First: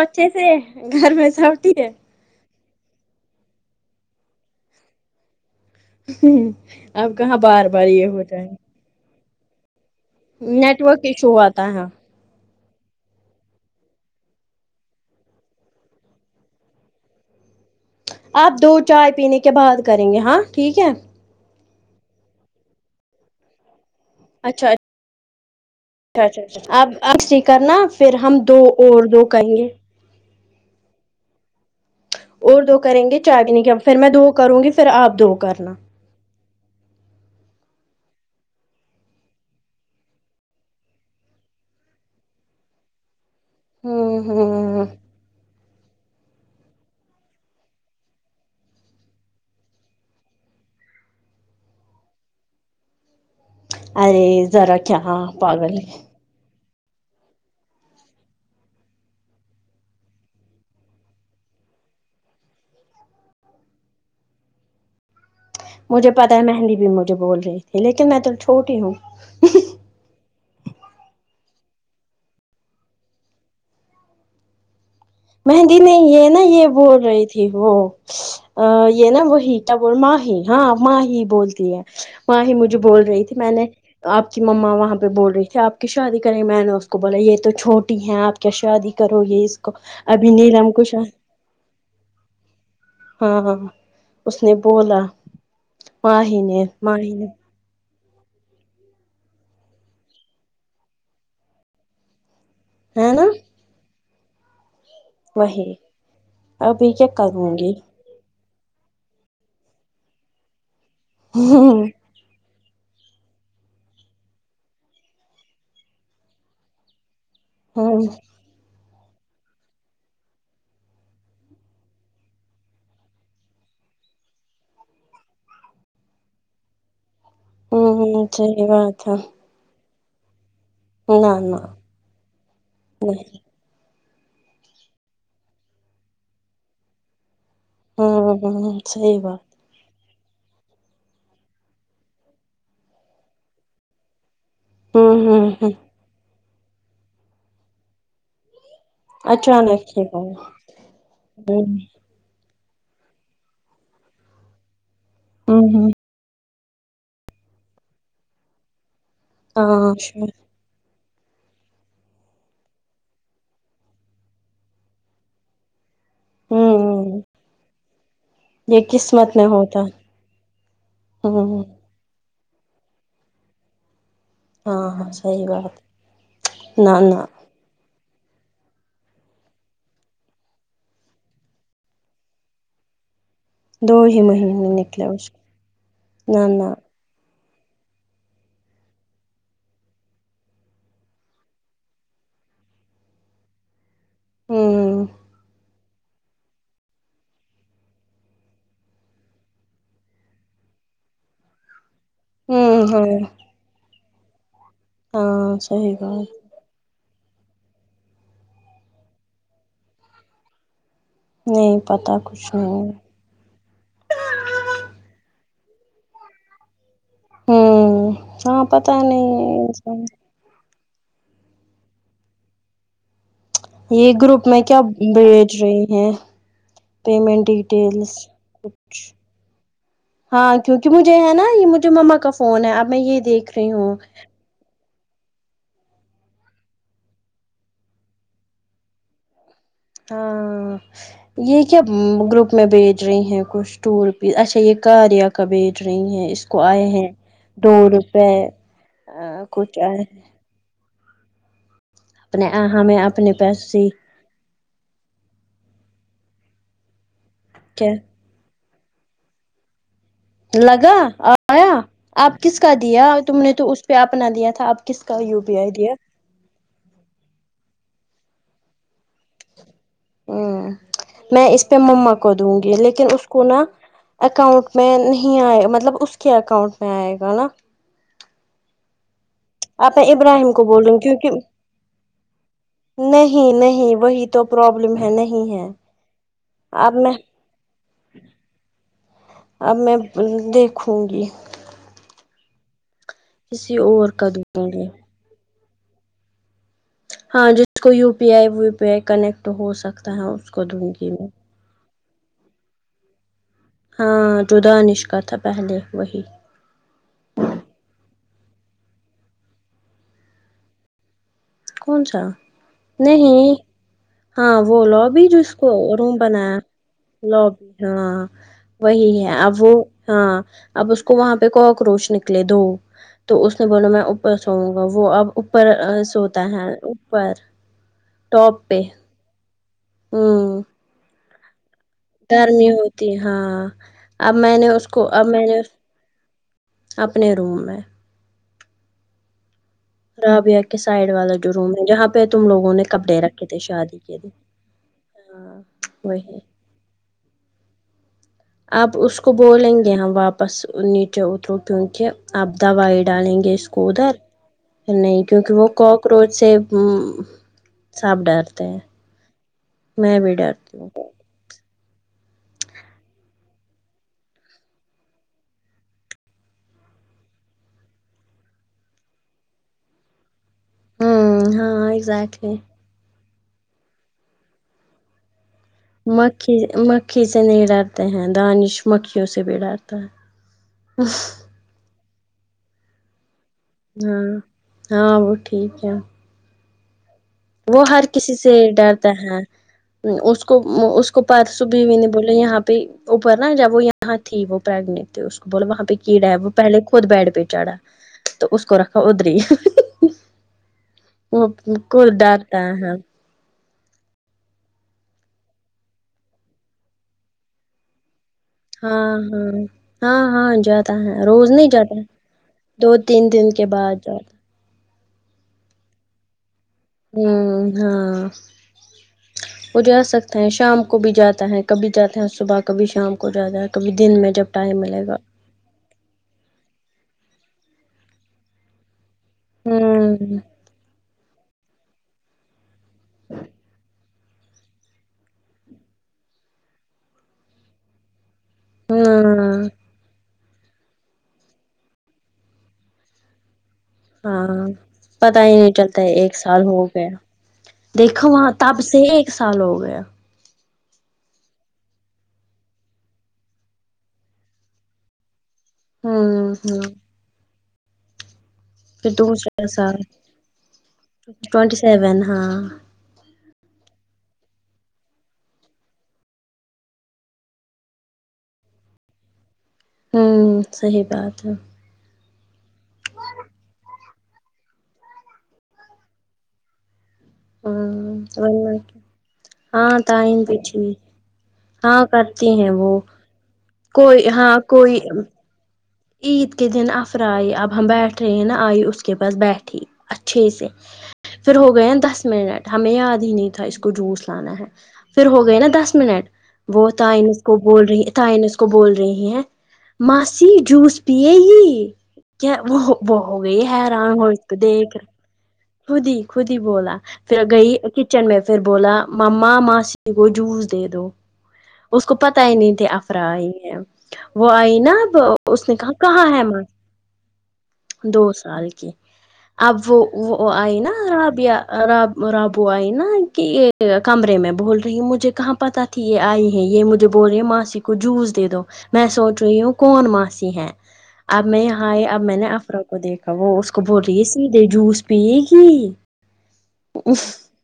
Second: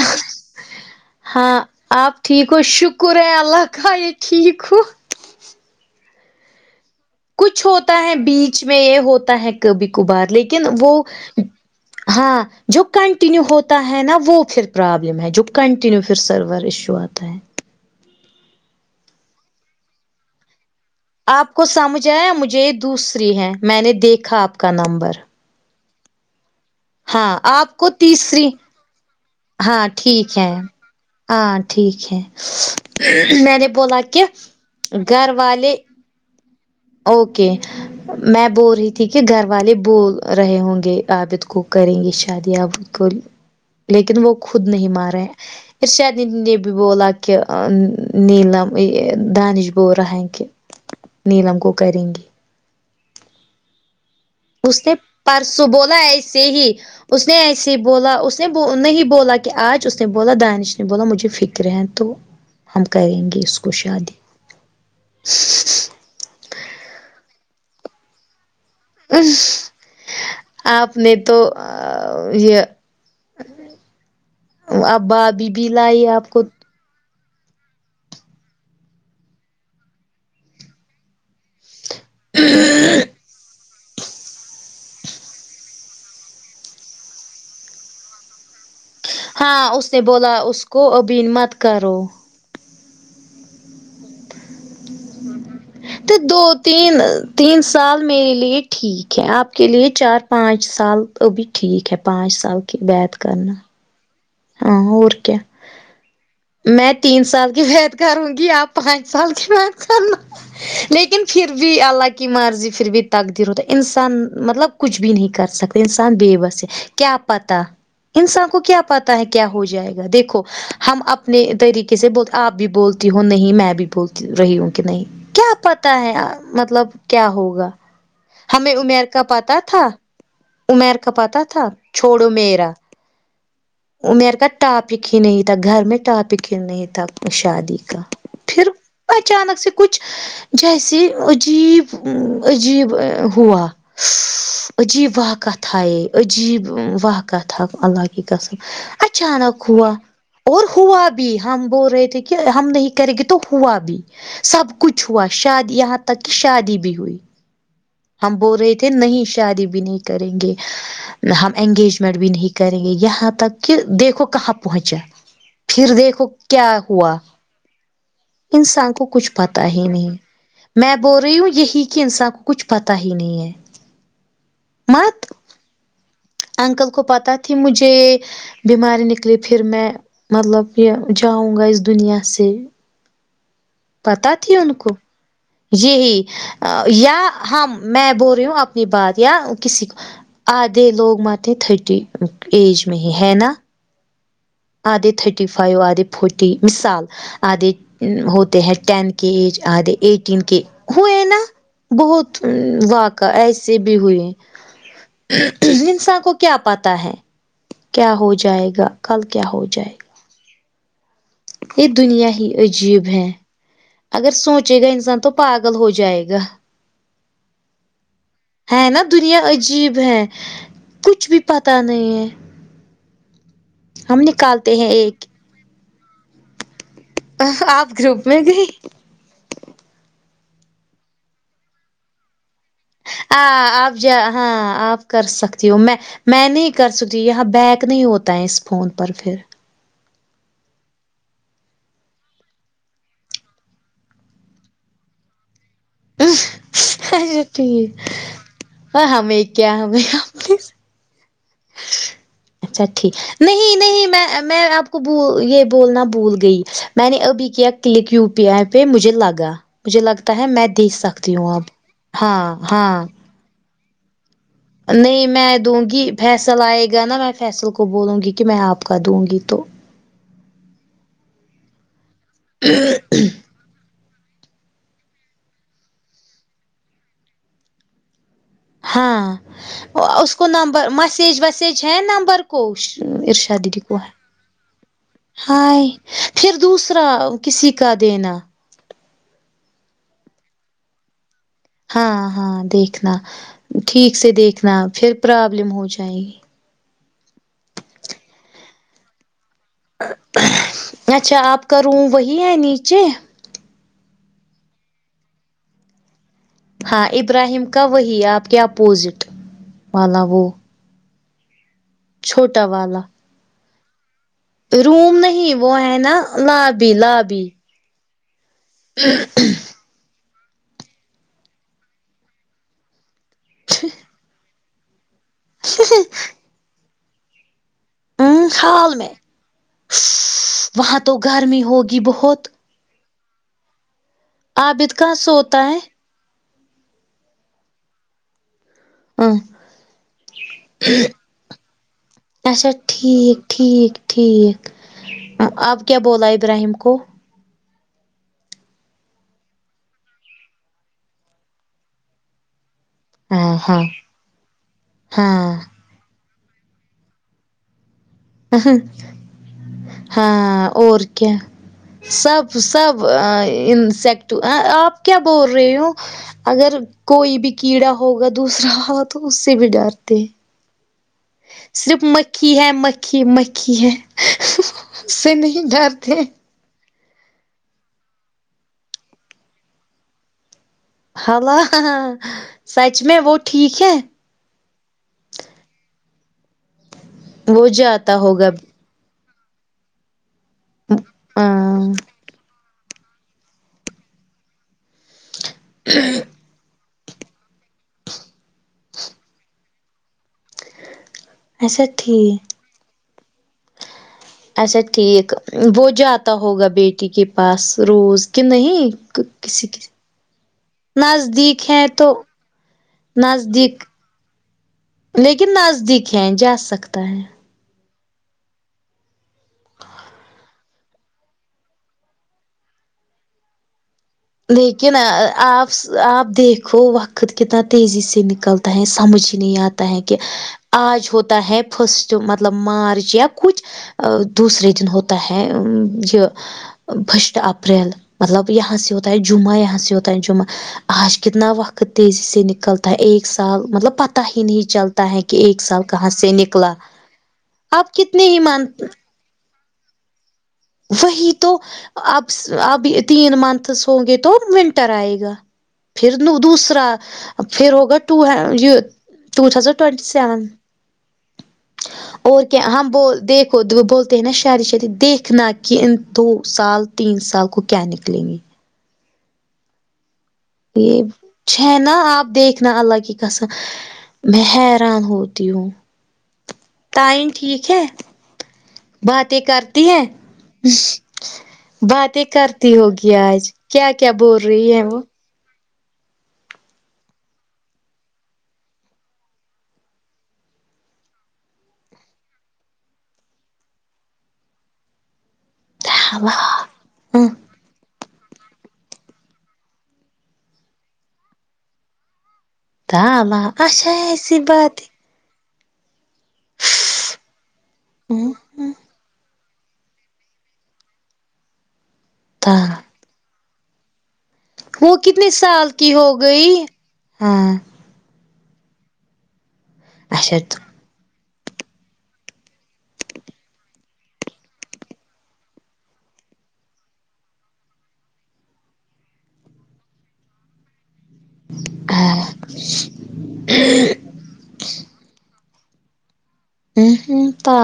اچھے سے گھر میں سب ہاں ٹھیک ہے آپ ٹھیک ہو شکر ہے اللہ کااہ ٹھیک ہو ہ ہ اب کہاں کچھ بار بار ہوتا یہ ہے ہو جائے بیچ میں یہ ہوتا ہے کبھی کبھار لیکن نیٹ وہ ورک ایشو آتا ہے ہاں جو کنٹینیو ہوتا ہے نا وہ پھر پرابلم ہے جو کنٹینیو پھر سرور ایشو آتا ہے آپ دو چائے پینے کے بعد کریں گے ہاں ٹھیک ہے آپ کو سمجھ آ مجھے یہ دوسری ہے میں نے دیکھا آپ کا نمبر اچھ اچا اچا اب اب ہاں آپ یکرنا کو پھر ہم تیسری دو اور دو کریں گے ہاں ٹھیک ہے ہاں ٹھیک اور دو کریں گے چائے میں پینے نے کے پھر بولا میں کہ دو کروں گی پھر آپ گھر دو کرنا والے اوکے میں بول رہی تھی کہ گھر والے بول رہے ہوں گے عابد کو کریں گے شادی آب کو لیکن ہوں وہ خود ہوں نہیں مار رہے ارشادیدی نے یہ بھی بولا کہ نیلم دانش ب رہا ہ کہ نیلم کو کریں گی ارے ذرا اس نے کیا ہاں پرسوں پاگل بولا ایسے ہی اس نے ایسے ہی بولا اس نے نہیں بولا کہ آج اس نے بولا دانش نے بولا مجھے فکر رہ تو ہم کریں گے اس کو شادی مجھے پتا ہے مہندی بھی مجھے بول رہی تھی لیکن میں تو چھوٹی ہوں اش ہ ہ آپ نے تو یہ آپ بعد بھی مہندی لائی نہیں یہ نا یہ بول رہی تھی وہ ا یہ نا وہی کیا ب ماہی ہاں ماہی بولتی ہے ماہی مجھے بول رہی تھی میں نے آپ کی مما وہاں پہ بول رہی تھی آپ کی شادی کریںے میں نے اس کو بولا یہ تو چھوٹی ہیں آپ کیا شادی کرو گے اس کو ابھی نیلم کو ش ہمت کرو ہاں ہاں اس نے بولا تو ماہی دو نے تین ماہی نے تین سال میرے لیے ٹھیک ہے آپ کے لیے چار پانچ سال ابھی ٹھیک ہے پانچ سال کہ ہے بیت نا کرنا ہاں اور کیا وہی میں ابھی کیا تین سال کروں کی گی ود کروں گی آپ پانچ سال کی بیت کرنا لیکن پھر بھی ہوں اللہ کی مرضی پھر بھی تقدیر ہوتا ہے انسان مطلب کچھ بھی نہیں کر سکتا انسان بے بس ہے کیا پتا ہوں انسان کو کیا پتا ہے کیا ہو جائے گا دیکھو ہم اپنے طریقے سے بول آپ بھی بولتی ہو نہیں میں بھی بول رہی ہوں کہ نہیں کیا پتا ہے مطلب کیا ہوگا ہوں صحیح ہمیں عمیر بات ہے کا پتا تھا عمیر کا نہ پتا نہ تھا چھوڑو میرا نہیں عمیر کا ٹاپک ہی نہیں تھا گھر میں ٹاپک ہی نہیں تھا شادی ہوں پھر ہوں صحیح بات اچانک سے کچھ جیسے عجیب عجیب ہوا عجیب ہوں ہوں وقات ہوں تھا یہ عجیب وقات تھا اللہ کے قسم اچانک ہوا ہی ہو اور ہوا بھی ہم ہوں بول رہے تھے کہ ہم نہیں کریں گے تو ہوا بھی سب کچھ ہوا شاید ہوں یہاں تک تک کی شادی بھی ہوئی ہم بول رہے تھے نہیں شادی بھی ہاں نہیں کریں شاید گے ہم انگیجمنٹ بھی نہیں کریں گے یہاں تک کہ دیکھو کہاں پہنچا پھر دیکھو کیا ہوں ہوا یہ انسان کو کچھ قسمت میں پتا ہوتا ہی نہیں میں بول رہی ہوں یہی کہ انسان کو کچھ پتا ہی نہیں ہے ہاں ہاں مت صحیح بات ہے انکل کو پتہ تھی مجھے بیماری نکلے پھر میں مطلب یہ جاؤں گا اس دنیا سے دو ہی مہینے میں نکلے اس کے جیہی یا ہم میں بول رہی ہوں اپنی بات یا کسی آدھے لوگ مت تھٹی ایج میں ہی ہے نا ہوں آدھے تھھیٹی فائیو آدھے فورٹی مثال آدھے ہوتے ہیں ٹین کے ایج آدھے ایٹین کے ہوئے نا بہت ہوں ہاں واقع ایسے بھی ہوئے ہاں صحیح انسان کو بات کیا پتا ہے کیا ہو جائے گا کل تو کیا ہو جائے نہیں یہ پتا دنیا ہی کچھ نہیں عجیب ہے اگر سوچے گا انسان تو پاگل ہو جائے گا ہوں ہاں ہے پتا نا دنیا عجیب نہیں ہے کچھ بھی پتا نہیں ہے یہ ہم گروپ میں نکالتے کیا ہیں ایک بھیج رہے ہیں پیمنٹ آپ ڈیٹیلس گروپ میں گئی ہاں کیونکہ مجھے ہے نا یہ مجھے مما کا فون ہے آپ آ آپ ج ہاں آپ کر سکتی ہو میں میں نہیں کر سکتی یہاں بیک نہیں ہوتا ہے اس فون پر پھر ہاں یہ کیا گروپ میں بھیج رہی ہیں کچھ ٹوروپیز اچھا یہ کار یا کا بھیج رہی ہیں اس کو آئے ہیں اچھا دو ٹھیک روپئے ہمیں کیا کچھ آئے ہمیں ہیں اپنے سے۔ اپنے اچھا ہمیں ٹھیک اپنے نہیں پیسے نہیں میں میں اب کو بول یہ بولنا بھول گئی میں نے ابھی کیا کلک یو پی آئی پہ مجھے لگا مجھے لگتا ہے میں دیکھ لگا سکتی ہوں اب آیا ہاں آپ کس کا ہاں دیا تم نے تو اس پہ اپنا دیا تھا اب نہیں میں دوں گی فیصل آئے گا نا میں فیصل کو بولوں گی کہ میں آپ کا دوں گی تو ہوں میں اس پہ مما کو دوں گی لیکن اس کو نا اکاؤنٹ میں نہیں آئے مطلب اس کے اکاؤنٹ میں آئے گا نا ہاں آپ میں اس کو ابراہیم نمبر بولوں مسیج کیونکہ ویسیج ہے نمبر کچھ نہیں ارشاد دیدی کو نہیں ہے وہی تو پرابلم ہے نہیں ہے ہائے پھر اب دوسرا میں کسی کا دینا اب میں دیکھوں گی ہاں ہاں دیکھنا کسی اور ٹھیک کا سے دوں دیکھنا گی پھر پرابلم ہو جائے گی ہاں جس کو یو پی آئی وو پی آئی کنیکٹ ہو سکتا ہے اس کو دونگی میں کروں وہی ہے نیچے ہاں جو دانش کا تھا پہلے وہی ہاں ابراہیم کا وہی آپ کے اپوزٹ والا وہ کون سا چھوٹا والا نہیں ہاں وہ روم لوبی جس نہیں کو وہ ہے روم نا بنایا لابی لابی لوبی ہاں وہی ہے اب وہ ہاں اب اس کو وہاں پہ کوکروچ نکلے دو تو اس نے بولا میں اوپر تو وہ اب اوپر سوتا ہے اوپر اممم ٹاپ پہ حال میں ہوں اسسس وہاں تو گرمی ہوگی بہت گرمی ہوتی ہاں اب میں نے اس عابد کو کہاں اب میں نے سوتا ہے اپنے روم میں اح رابیا کے سائڈ والا جو روم ہے جہاں پہ تم اچھا لوگوں نے کپڑے رکھے تھے شادی کے لیے آپ کیا بولا ابراہیم کو اب اس کو بولیں گے ہم واپس نیچے اترو کیونکہ اب دوائی ڈالیں گے ہاں اس ہاں کو ادھر نہیں کیونکہ ہاں وہ کوکروچ سے ہوں سب ڈر ہاں ڈرتی ہوں اور کیا سب سب انسیکٹ آپ کیا بول رئی ہو اگر کوئی بھی کیڑا ہوگا دوسرا تو اس سے بھی ڈرتے ہیں ہوں ہاں صرف ایگزیکٹلی مکھی ہے مکھی مکھی ہے اس سے نہیں ڈرتے مکھی یہ مکھی سے نہیں ڈرتے ہیں دانش مکھیوں سے بھی ڈرتا ہے ہلا ہاں ہاں سچ میں وت ہاں ہاں وہ ٹھیک ہے وہ ہر جاتا کسی ہوگا سے ڈرتا ہے اس اس کو پرسوں بھی ہاں میں نے بولا یہاں پہ اوپر نہ جب وہ یہاں تھی وہ پرگنانٹ تو اس کو بولا وہاں پہ کیڑا ہے وہ پہلے خود بیڈ پہ چڑھا تو اس کو رکھا ادری وہ اچھا کیسکو ڈر ٹھیک تا ہے اچھا ٹھیک وہ جو آتا ہوگا بیٹی کے پاس روز کہ نہیں ہاں کسی کی ہاں ہاں جاتا ہے روز نہیں نزدیک ہیں جاتا تو دو تین دن کے نزدیک بعد جاے لیکن نزدیک ہیں جا سکت ھممم ہاں وہ جا سکتے ہیں شام کو بھی جاتا ہے کبھی جاتے ہیں صبح کبھی شام کو جاتا ہے کبھی دن میں جب ٹائم لیکن ملے گا آپ آپ دیکھو وقت کتنا تیزی سے نکلتا ہے سمجھ نہیں آتا ہے کہ ہوں آج ہوتا ہے فرسٹ مطلب مارچ یا کچھ دوسرے دن ہوتا ہے یہ فرسٹ اپریل مطلب یہاں سے تاۓ جمعہ ہاں یہاں سے یوتا ہے جمعہ آج کتنا وقت تیزی سے نکلتا ہے ایک سال مطلب پت ہاں پتا ہی نہیں چلتا سے ایک سال نکلا ہو گیا آپ کتنے دیکھو ہی وہاں مان تب سے ایک سال ہو گیا وہی تو اب اب تین منتھس ہوں گے تو ونٹر آئے گا پھر ہوں ہ دوسرا پھر ہوگا یہ پھر ٹو دوسرا تھازن سال ٹونیٹی سیون ٹوینٹی سیون اور ہاں کیا ہم بول دیکھ خود وہ بولتے ہیں نا شادی شادی دیکھنا کہ ان دو سال تین سال کو کیا نکلیں گے ہوں یہ صحیح بات چھ ہے نا آپ دیکھنا الگ قسم میں حیران ہوتی ہوں تعین ٹھیک ہے ہوں ورنہ کیا۔ باتیں کرتی ہاں ہیں ٹائم بھی ٹھیک ہاں باتیں ہیں کرتی وہ ہوگی آج کیا کیا کوئی بول ہاں رہی ہے وہ کوئی عید کے دن افرا آئے اب ہم بیٹھ رہے ہیں نا آئی اس کے پاس بیٹھی اچھے سے پھر ہو گئے نا دس منٹ ہمیں یاد ہی نہیں تھا اس کو جوس لانا ہے پھر ہو گئے نا دس منٹ اللہ وہ ہاں تائینس کو بول رہی تائینس کو بول رہی ہیں ماسی جوس پیے ہی کیا وہ وہ ہو تھاما گئی اچھا حیران ہو ایسی ایک بات دیکھ خود ہی خود ہی بولا پھر گئی کچن میں پھر بولا مما ماسی کو جوس دے دو اس کو پتا ہی تھا نہیں تھے افرا ائی ہیں وہ آئی نا اب کتنے اس سال نے کہا کی ہو کہاں ہے گئی ہاں دو سال کی اب وہ اچھا وہ آئی نا ربیعہ راب رابو آئی نا کہ یہ کمرے میں بول رہی ہوں مجھے کہاں پتا ٹھیک ہے آئی ہے یہ مجھے بول رہے ہیں ماسی کو جوس دے دو میں سوچ رہی ہوں کون ماسی ہیں اب میں یہاں آئے اب میں نے افرا کو دیکھا وہ اس کو بول رہی ہے سیدھے جوس پیئے گی تا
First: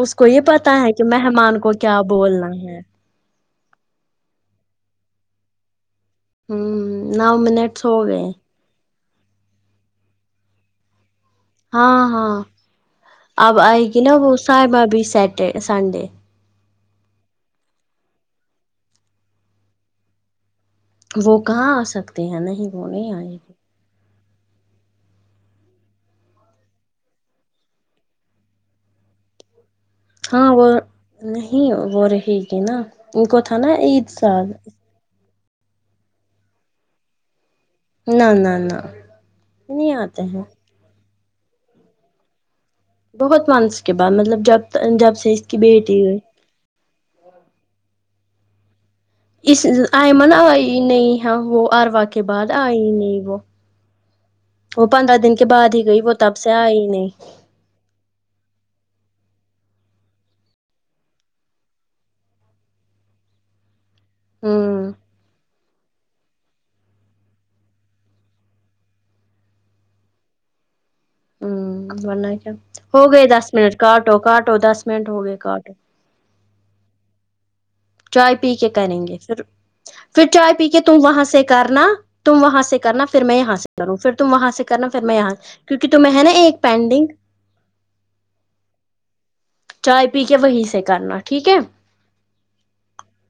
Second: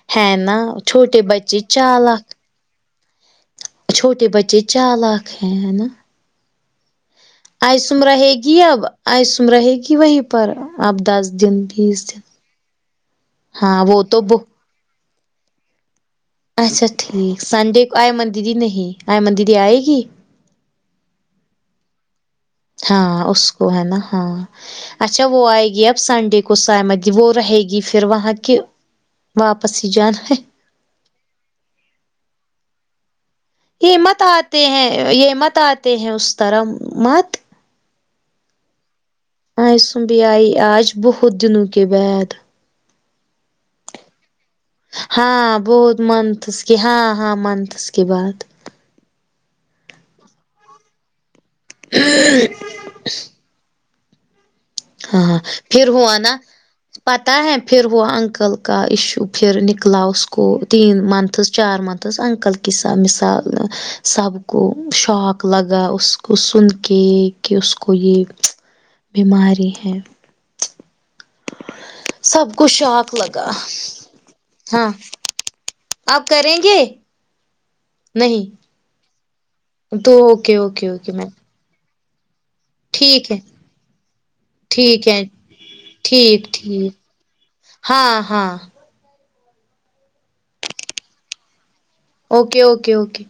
اس کو ہے یہ نا پتا ہے کہ چھوٹے مہمان بچے کو کیا چالاک بولنا ہے چھوٹے بچے چالاک ہے ہے نا ہوں آئسم رہے گی اب آئیسم رہے گی وہیں پر اب دس دن ہاں بیس دن ہاں اب ہاں آئے گی نا تو وہ سائبا بھی سیٹر سنڈے اچھا ٹھیک سنڈے کو آئی ائمن دیدی نہیں آئمن دیدی آئے گی وہ کہاں آ سکتے ہیں نہیں وہ نہیں ہاں آئے گی اس کو ہے نا ہاں اچھا وہ آئے گی اب سنڈے کو سمایہ وہ رہے گی پھر وہاں کے واپس ہی جانا ہاں وہ نہیں وہ رہے گی نا ان کو تھا نا یہ عید مت سال آتے یہ مت آتے ہیں اس طرح مت نہ نہ نہ نہیں آئسم بھی آتے ہیں آئی آج بہت دنوں کے بعد بہت مانس کے بعد مطلب جب جب سے اس کی بیٹی ہوئی کہ ہاں ہاں منتھس کے بعد اس آئمن آئی نہیں ہے وہ اروا کے بعد آئی نہیں وہ وہ پندرہ دن ہاں کے بعد ہی پھر گئی وہ ہوا تب نا سے آئی نہیں پتہ ہے پھر وہ انکل کا ایشو پھر نکلا اس کو تین منتھز چار منتھز انکل کس مثال سب کو ہوں شوق لگا اس اس کو سن کے کہ اس کو یہ بیماری ہے ہ ورنہ کیا سب کو ہو شوق گئے دس لگا منٹ کاٹو کاٹو دس ہاں منٹ ہو گئے کاٹو آپ کریں گے چائے پی کے نہیں کریں گے پھر تو پھر چائے اوکے پی کے اوکے تم اوکے وہاں میم سے کرنا تم وہاں سے کرنا پھر ٹھیک میں ہے یہاں سے کروں پھر تم وہاں سے کرنا پھر ٹھیک میں ہے یہاں کیونکہ تمہیں نا ٹھیک ایک ٹھیک پینڈنگ ہاں ہاں چائے پی کے وہیں سے کرنا ٹھیک ہے اوکے اوکے اوکے